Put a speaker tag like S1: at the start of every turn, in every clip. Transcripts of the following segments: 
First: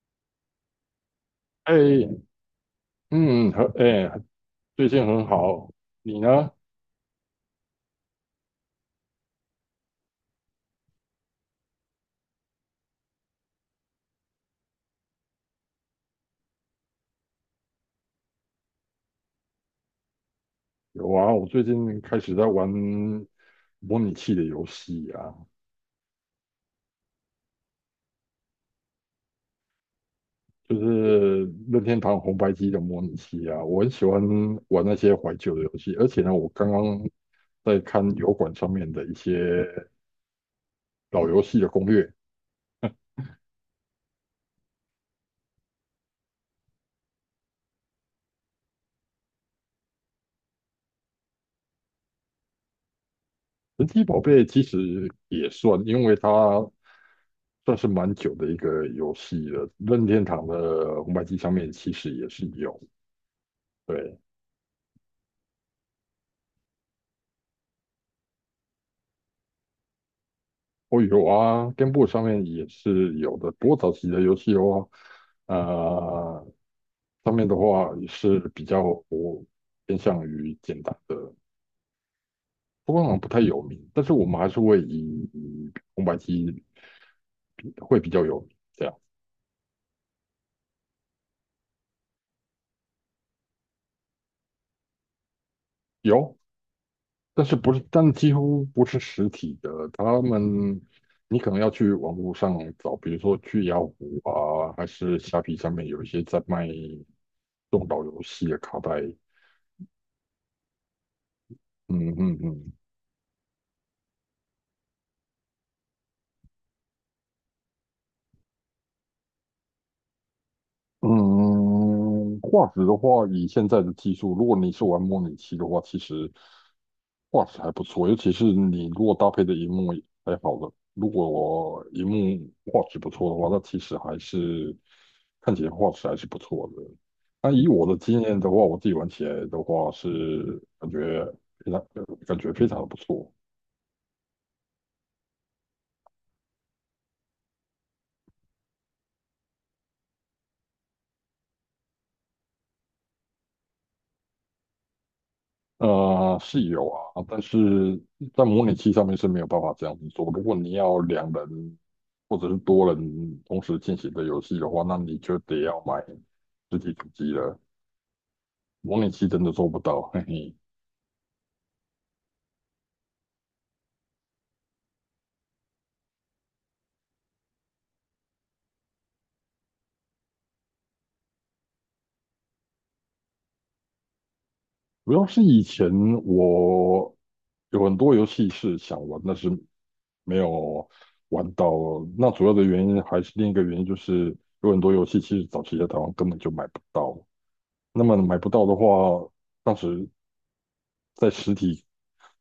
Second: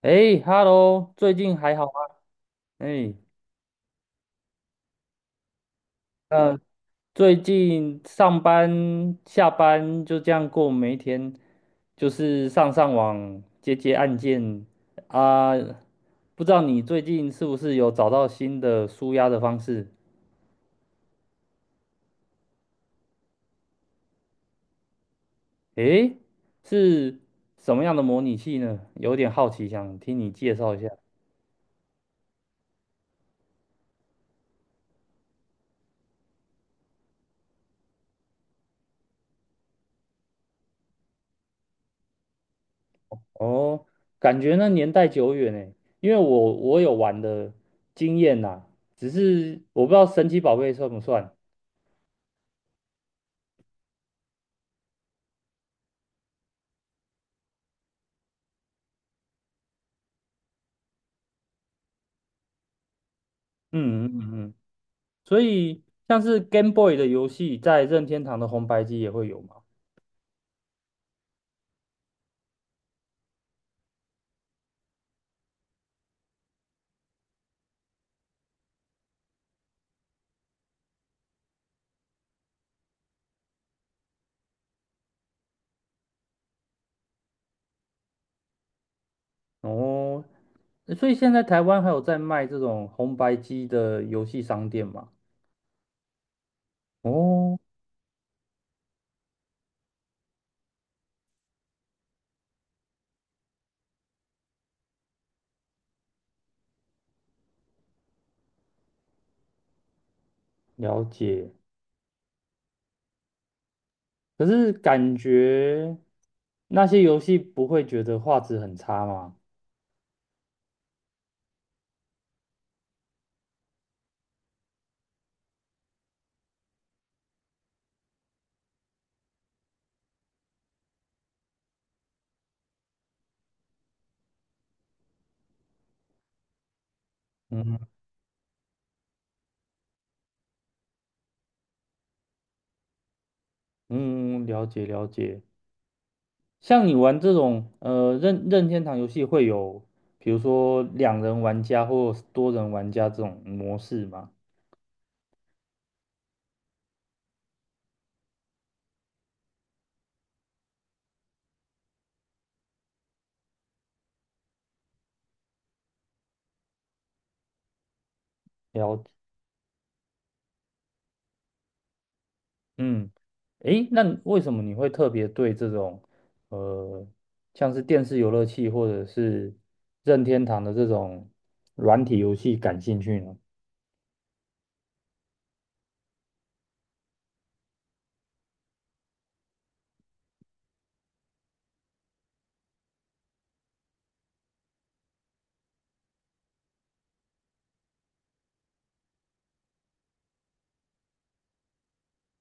S1: 哎，Hello，最近还好吗？
S2: 哎，
S1: 哎，
S2: 嗯，很，哎，最近很好。你呢？
S1: 嗯，最近上班下班就这样过每一天，就是上上网接接案件啊。不知道你最近是不是有找到新的舒压的方式？
S2: 有啊，我最近开始在玩模拟器的游戏啊，
S1: 哎，是什么样的模拟器呢？有点好奇，想听你介绍
S2: 就
S1: 一下。
S2: 是任天堂红白机的模拟器啊。我很喜欢玩那些怀旧的游戏，而且呢，我刚刚在看油管上面的一些老游戏的攻略。
S1: 哦，感觉那年代久远哎，因为我有玩的经验呐，只是我不知道神奇宝贝算不算。
S2: 神奇宝贝其实也算，因为它算是蛮久的一个游戏了。任天堂的红白机上面其实也是有。
S1: 嗯嗯
S2: 对。
S1: 嗯，嗯，所以像是 Game Boy 的游戏，在任天堂的红白机也会有嘛？
S2: 哦，有啊， g a 上面也是有的，不过早期的游戏的话，呃，上面的话也是比较我偏向于简单的，不过好像不太有名，但是我们还是会以红白机会比较有名，这样
S1: 哦，所以现在台湾还有在卖这种红白机的游戏商店嘛？
S2: 有，但是
S1: 哦，
S2: 不是，但几乎不是实体的，他们你可能要去网络上找，比如说去雅虎啊，还是虾皮上面有一些在卖这岛游戏的卡带。
S1: 了解。
S2: 嗯嗯嗯，
S1: 可是感觉那些游戏不会觉得画质很差吗？
S2: 嗯，画质的话，以现在的技术，如果你是玩模拟器的话，其实画质还不错，尤其是你如果搭配的荧幕还好的，如果我荧幕画质不错的话，那其实还是看起来画质还是不错的。那以
S1: 嗯
S2: 我的经验的话，我自己玩起来的话是感觉非常感觉非常的不错。
S1: 嗯，嗯了解了解。像你玩这种任天堂游戏，会有比如说两人玩家或多人玩家这种模式吗？
S2: 是有啊，但是在模拟器上面是没有办法这样子做。如果你要两人或者是多人同时进行的游戏的话，那你就得要买实体主机了。模
S1: 了。
S2: 拟器真的做不到，嘿嘿。
S1: 嗯，诶，那为什么你会特别对这种呃，像是电视游乐器或者是任天堂的这种软体游戏感兴趣呢？
S2: 主要是以前我有很多游戏是想玩，但是没有玩到。那主要的原因还是另一个原因，就是有很多游戏其实早期在台湾根本就买不到。那么买不到的话，当时在实体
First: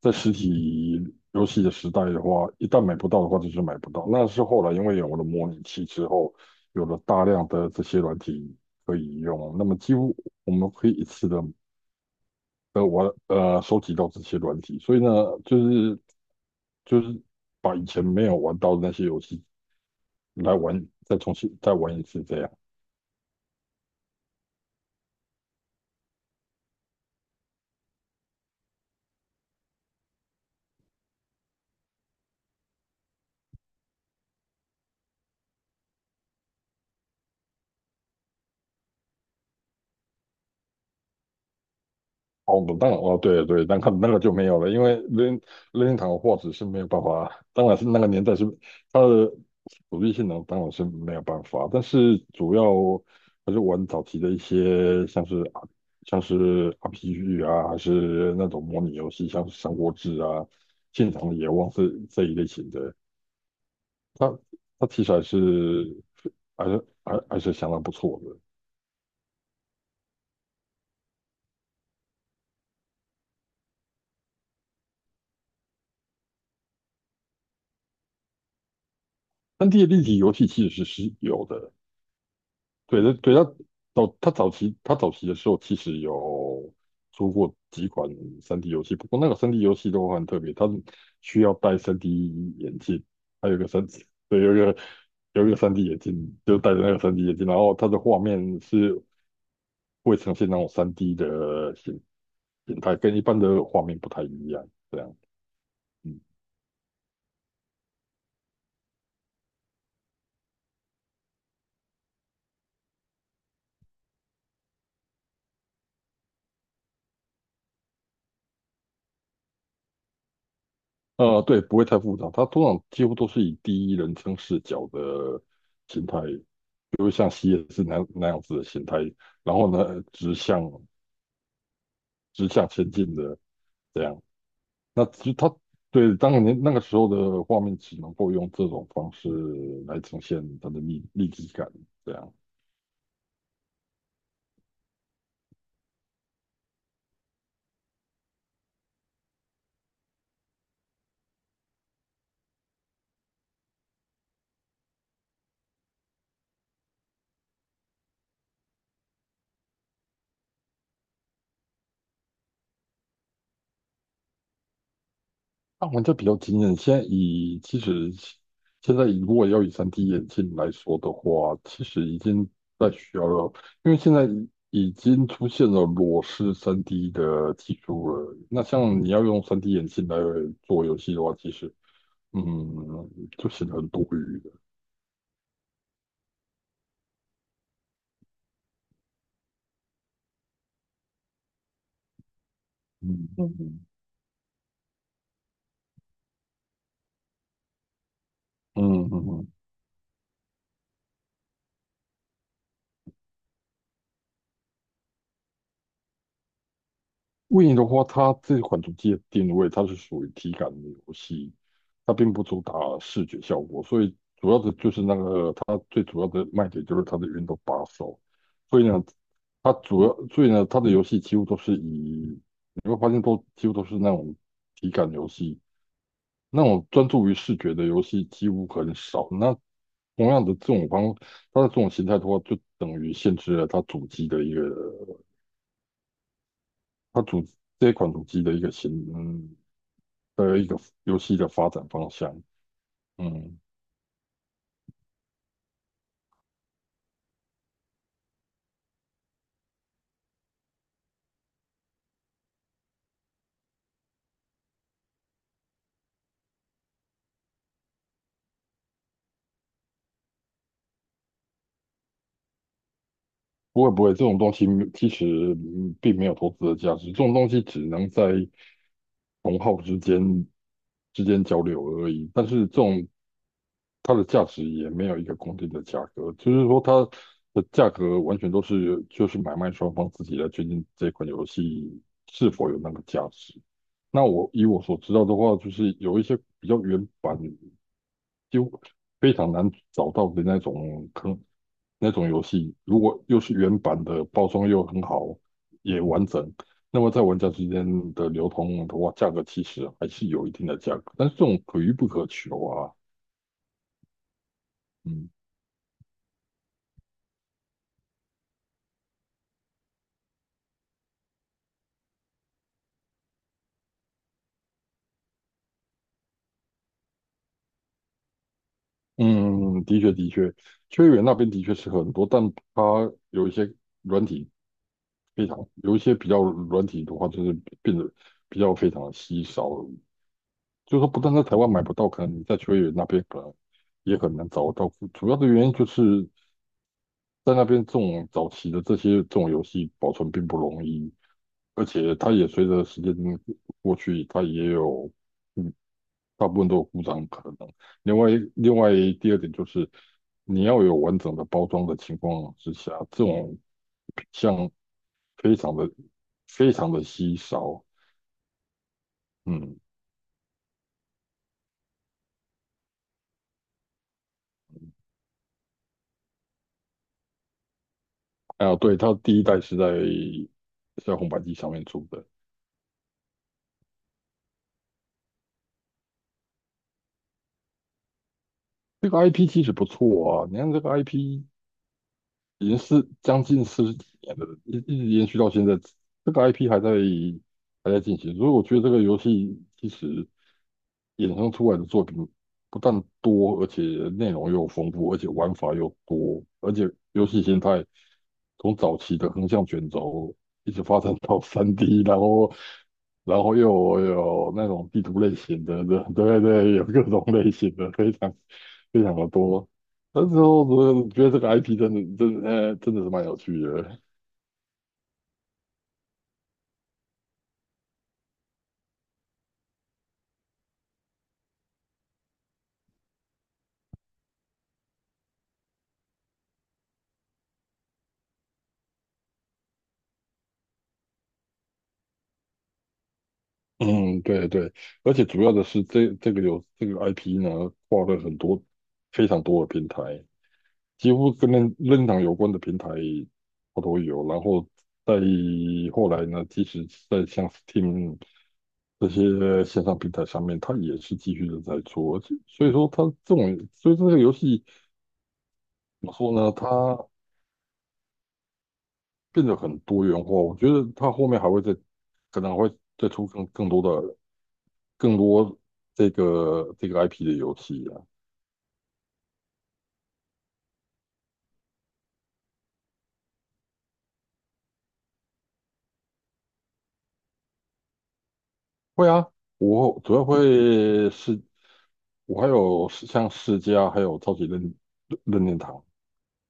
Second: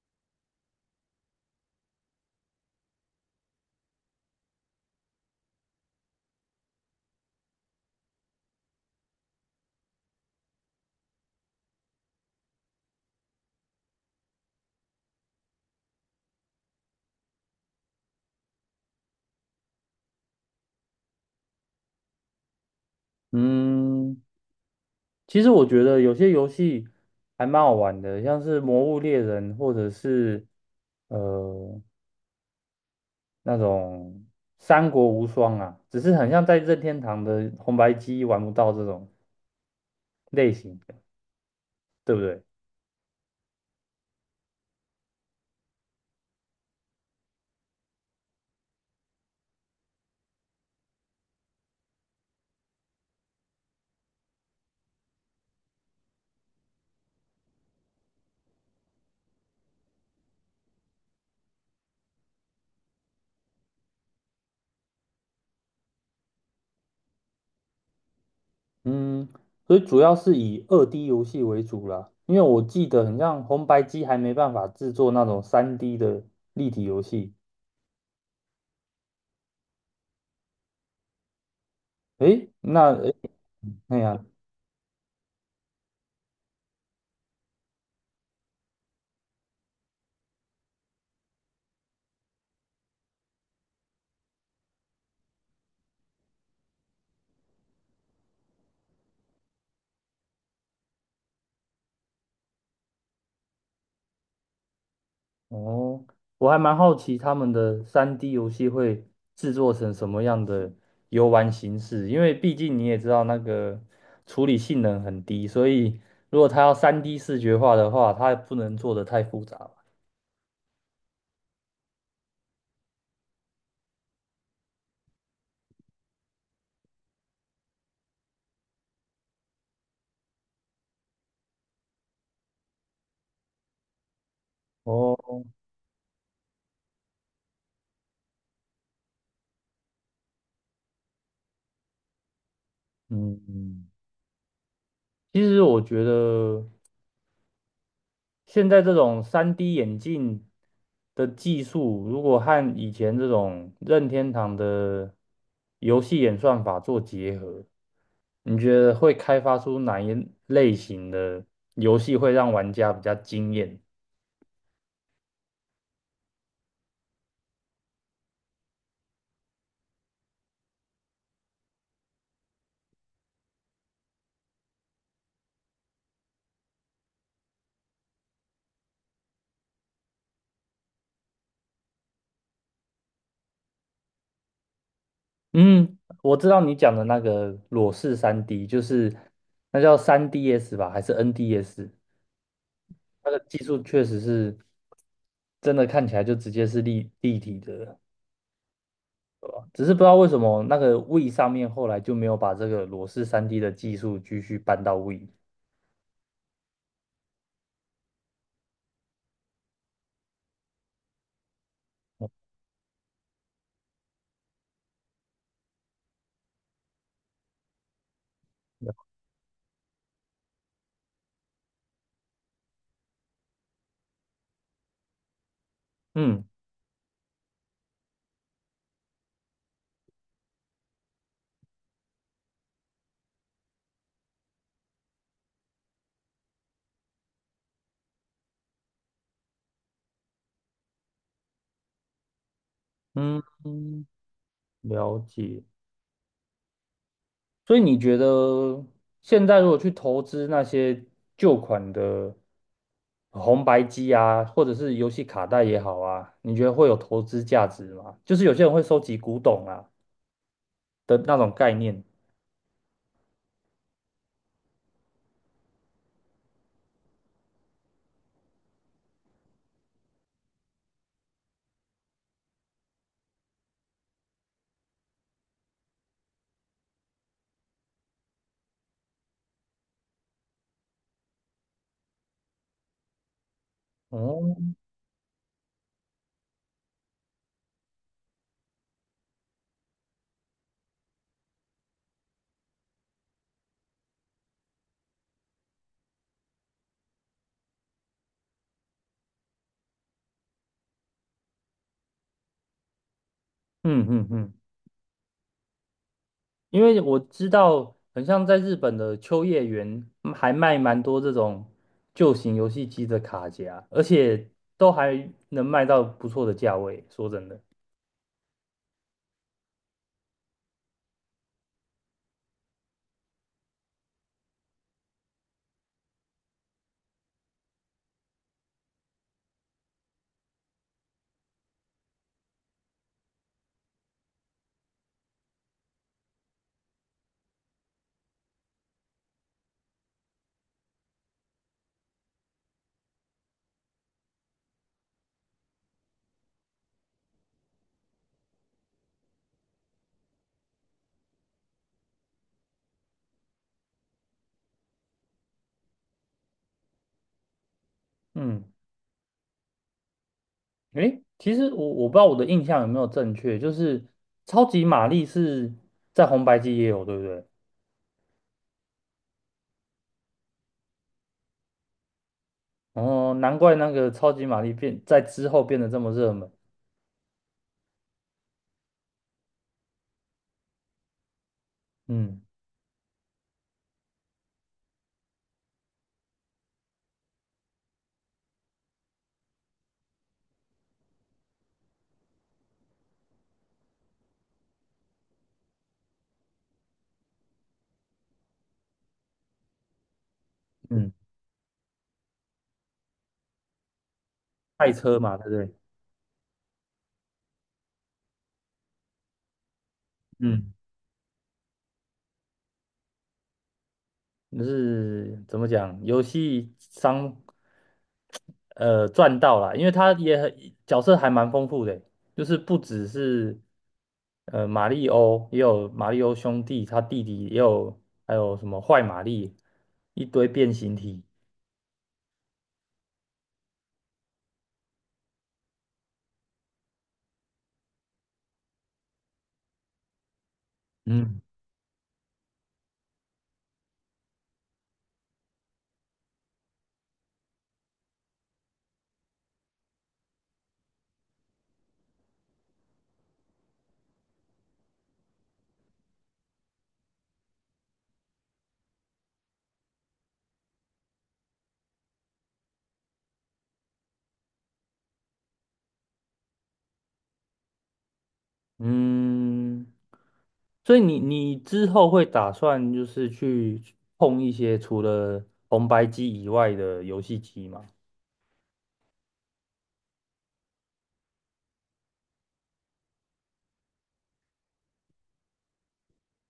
S2: 在实体游戏的时代的话，一旦买不到的话，就是买不到。那是后来因为有了模拟器之后，有了大量的这些软体可以用，那么几乎我们可以一次的玩收集到这些软体，所以呢，就是就是把以前没有玩到的那些游戏来玩，再重新再玩一次这样。
S1: 嗯，其实我觉得有些游戏还蛮好玩的，像是《魔物猎人》或者是呃那种《三国无双》啊，只是很像在任天堂的红白机玩不到这种类型的对不对？
S2: 哦，当然哦，对对，那个就没有了，因为任天堂的画质是没有办法，当然是那个年代是它的主机性能当然是没有办法，但是主要还是玩早期的一些像是 RPG 啊，还是那种模拟游戏，像是《三国志》啊、《信场的野望》这一类型的，它它题材是还是相当不错的
S1: 嗯，所以主要是以2D 游戏为主啦，因为我记得很像红白机还没办法制作那种三 D 的立体游戏。
S2: ，3D 立体游戏其实是是有的。
S1: 诶，那
S2: 对对
S1: 诶，
S2: 对，
S1: 哎呀，
S2: 他早期的时候其实有出过几款三 d 游戏，不过那个三 d 游戏都很特别，它需要戴三 d 眼镜，还有一个三 d 对，有一个三 d 眼镜，就戴着那个三 d 眼镜，然后它的画面是会呈现那种三 d 的形态，跟一般的画面不太一样，这样，
S1: 哦，
S2: 嗯，
S1: 我还蛮好奇他们的三 D 游戏会制作成什么样的游玩形式，因为毕竟你也知道那个处理性能很低，所以如果它要三 D 视觉化的话，它不能做得太复杂吧。
S2: 呃，对，不会太复杂，它通常几乎都是以第一人称视角的形态就会像 C 也是那样子的形态，然后呢，直向前进的这样。那其实
S1: 哦，
S2: 它对当年那个时候的画面，只能够用这种方式来呈现它的立体感，这样
S1: 嗯，其实我觉得。现在这种三 d 眼镜的技术，如果和以前这种任天堂的游戏演算法做结合，你觉得会开发出哪一类型的游戏会让玩家比较惊艳？
S2: 让玩家比较惊艳。现在如果要以 3D 眼镜来说的话，其实已经在需要了，因为现在。已经出现了裸视 3D 的技术了。那像你要用 3D 眼镜来做游戏的话，其实嗯，就显得很多余的。
S1: 嗯，我知道你讲的那个裸视三 d 就是那叫3DS 吧，还是 NDS？
S2: 嗯
S1: 它的
S2: 嗯，
S1: 技术
S2: 嗯
S1: 确实是真的看起来就直接是立体的，
S2: 嗯嗯嗯嗯
S1: 只是不知道为什么那个 Wii 上面后来就没有把这个裸视三 d 的技术继续搬到 Wii。
S2: w i 的话，它这款主机的定位，它是属于体感的游戏，它并不主打视觉效果，所以主要的就是那个它最主要的卖点就是它的运动把手，所以呢，它的游戏几乎都是以你会发现都几乎都是那种体感游戏，
S1: 嗯
S2: 那种专注于视觉的游戏几乎很少。那同样的这种方，它的这种形态的话，就等于限制了它主机的一个，它主这一款主机的一个形，嗯，的一个游戏的发展方向。
S1: 嗯，
S2: 嗯，
S1: 了解。所以你觉得现在如果去投资那些旧款的红白机啊，或者是游戏卡带也好啊，你觉得会有投资价值吗？就是有些人会收集古董啊的那种概念。
S2: 不会不会，这种东西其实嗯并没有投资的价值，这种东西只能在同好之间之间交流而已。但是这种它的价值也没有一个固定的价格，就是说它的价格完全都是就是买卖双方自己来决定这款游戏是否有那个价值。那我
S1: 哦，
S2: 以我所知道的话，就是有一些比较原版，就非常难找到的那种坑，那种游戏，如果又是原版的，包装又很好，也完整，那么在玩家之间的流通的话，价格其实还是有一定的价格，但是这种可遇不可求啊。
S1: 嗯嗯嗯。
S2: 嗯
S1: 因为我知道，很像在日本的秋叶原还卖蛮多这种旧型游戏机的卡夹，而且都还能卖到不错的价位。说真的，
S2: 嗯，的确的确，秋叶原那边的确是很多，但它有一些软体非常，有一些比较软体的话，就是变得比较非常的稀少，就是说不但在台湾买不到，可能你在秋叶原那边可能也很难找得到。主要的原因就是在那边这种早期的这些这种游戏保存并不容易，而且它也随着时间过去，它也有嗯大部分都有故障可能。另外，另外第二点就是你要有完整的包装的情况之下，这种像非常的非常的稀少。
S1: 嗯，
S2: 嗯，
S1: 诶，其实我不知道我的印象有没有正确，就是超级玛丽是在红白机也有，对不对？
S2: 啊，对，它第一代是在红白机上面出的。
S1: 哦，难怪那个超级玛丽变在之后变得这么热门。
S2: 这个 IP 其实不错啊，你看这个 IP
S1: 嗯
S2: 已经是将近四十几年了，一直延续到现在，这个 IP 还在进行，所以我觉得这个游戏其实衍生出来的作品不但多，而且内容又丰富，而且玩法又多，而且游戏形态从早期的横向卷轴一直发
S1: 嗯，
S2: 展到 3D，然后又有那种
S1: 赛
S2: 地
S1: 车
S2: 图类
S1: 嘛，对不
S2: 型
S1: 对？
S2: 的，对对对，有各种类型的，非常的多。那时候
S1: 嗯，
S2: 我觉得这个 IP 真的是蛮有趣的，
S1: 就是怎么讲，游戏商赚到了，因为他也很角色还蛮丰富的，就是不只是马里欧，也有马里欧兄弟，他弟弟也有，还有什么坏玛丽，一堆变形体。
S2: 嗯，对对，而且主要的是这个IP 呢，跨了很多非常多的平台，几乎
S1: 嗯
S2: 跟任任堂有关的平台它都有。然后在后来呢，即使在像 Steam。这些线上平台上面，它也是继续的在做，而且所以说它这种，所以这个游戏怎么说呢？它变得很多元化，我觉得它后面还会再，可能还会再出更多的更多这个 IP 的游戏啊。
S1: 嗯，所以你之后会打算就是去碰一些除了红白机以外的游戏机吗？
S2: 会啊，我主要会是，我还有像世嘉，还有超级任任天堂，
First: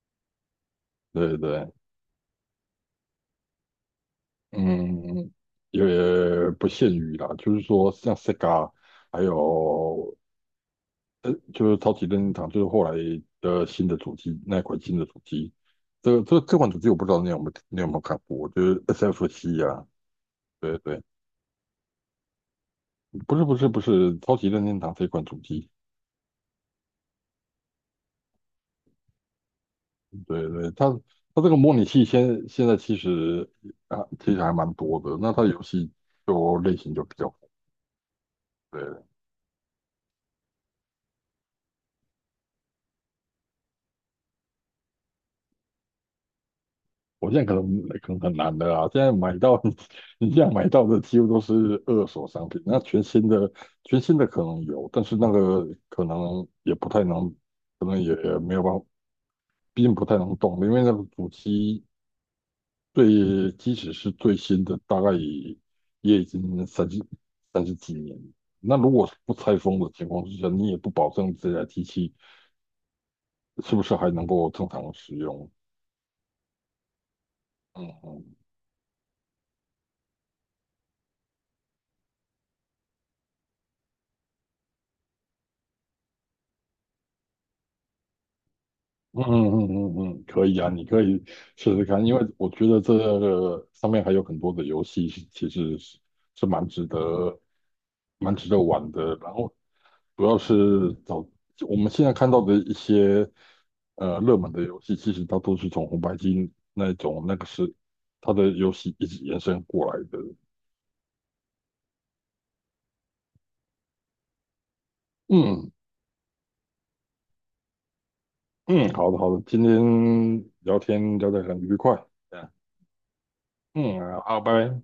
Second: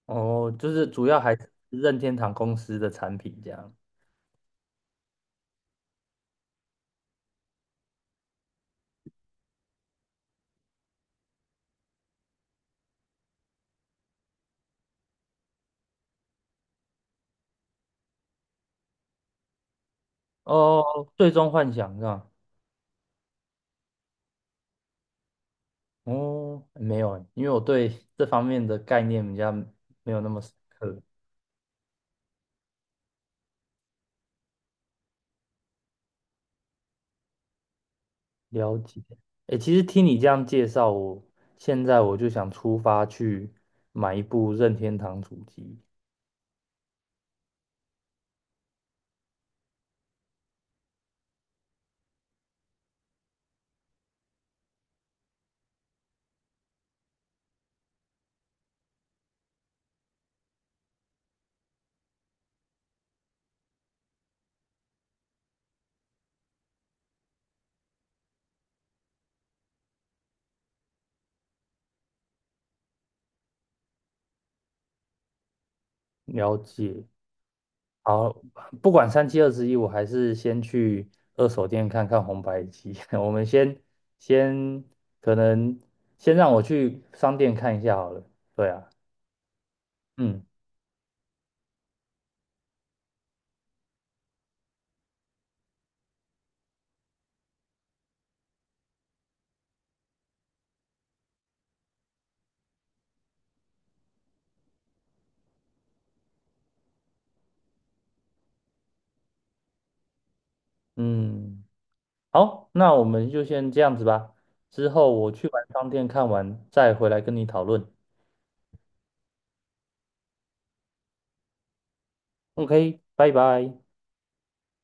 S1: 哦，就是主要
S2: 对
S1: 还
S2: 对
S1: 是
S2: 对，
S1: 任天堂公司的产品这样。
S2: 嗯，也不限于啦，就是说像 Sega。还有呃，就是超级任天堂，就是后来的新的主机，那一款新的主机，这款主机我不知道你有没有看过，就是 SFC 啊，对对，
S1: 哦，最终幻想是吧？
S2: 不是超级任天堂这款主机，
S1: 哦，没有欸，因为我对这方面的概念比较没有那么
S2: 对
S1: 深
S2: 对，
S1: 刻。
S2: 它这个模拟器现在其实其实还蛮多的，那它游戏就类型就比较
S1: 了解。
S2: 对。
S1: 诶，其实听你这样介绍，我现在我就想出发去买一部任天堂主机，
S2: 我现在可能很难的啊！现在买到 你现在买到的几乎都是二手商品，那全新的可能有，但是那个可能也不太能，可能也没有办法，毕竟不太能动，因为那个主机最即使是最新的，大概也也已经三十几年了，那如果是不拆封的情况之下，你也不保证这台机器是不是还能够正常使用。
S1: 了解。
S2: 嗯
S1: 好，
S2: 嗯
S1: 不管三七二十一，我还是先去二手店看看红白机。我们先可能先让我去商店看一下好了。对啊，
S2: 嗯嗯嗯嗯，嗯，
S1: 嗯
S2: 可以啊，你可以试试看，因为我觉得这个上面还有很多的游戏，其实是蛮值得玩的。然后主要是找我们现在看到的一些呃热门的游戏，其实它都是从红白机那种那个是它的游戏一直延伸过来的。
S1: 嗯。好，那我们就先这样子吧。之后我去完
S2: 嗯
S1: 商店看完，再回来跟你讨论。
S2: 嗯，好的好的，今天聊天聊得很愉快，嗯
S1: OK，拜拜。
S2: 嗯，好，拜拜。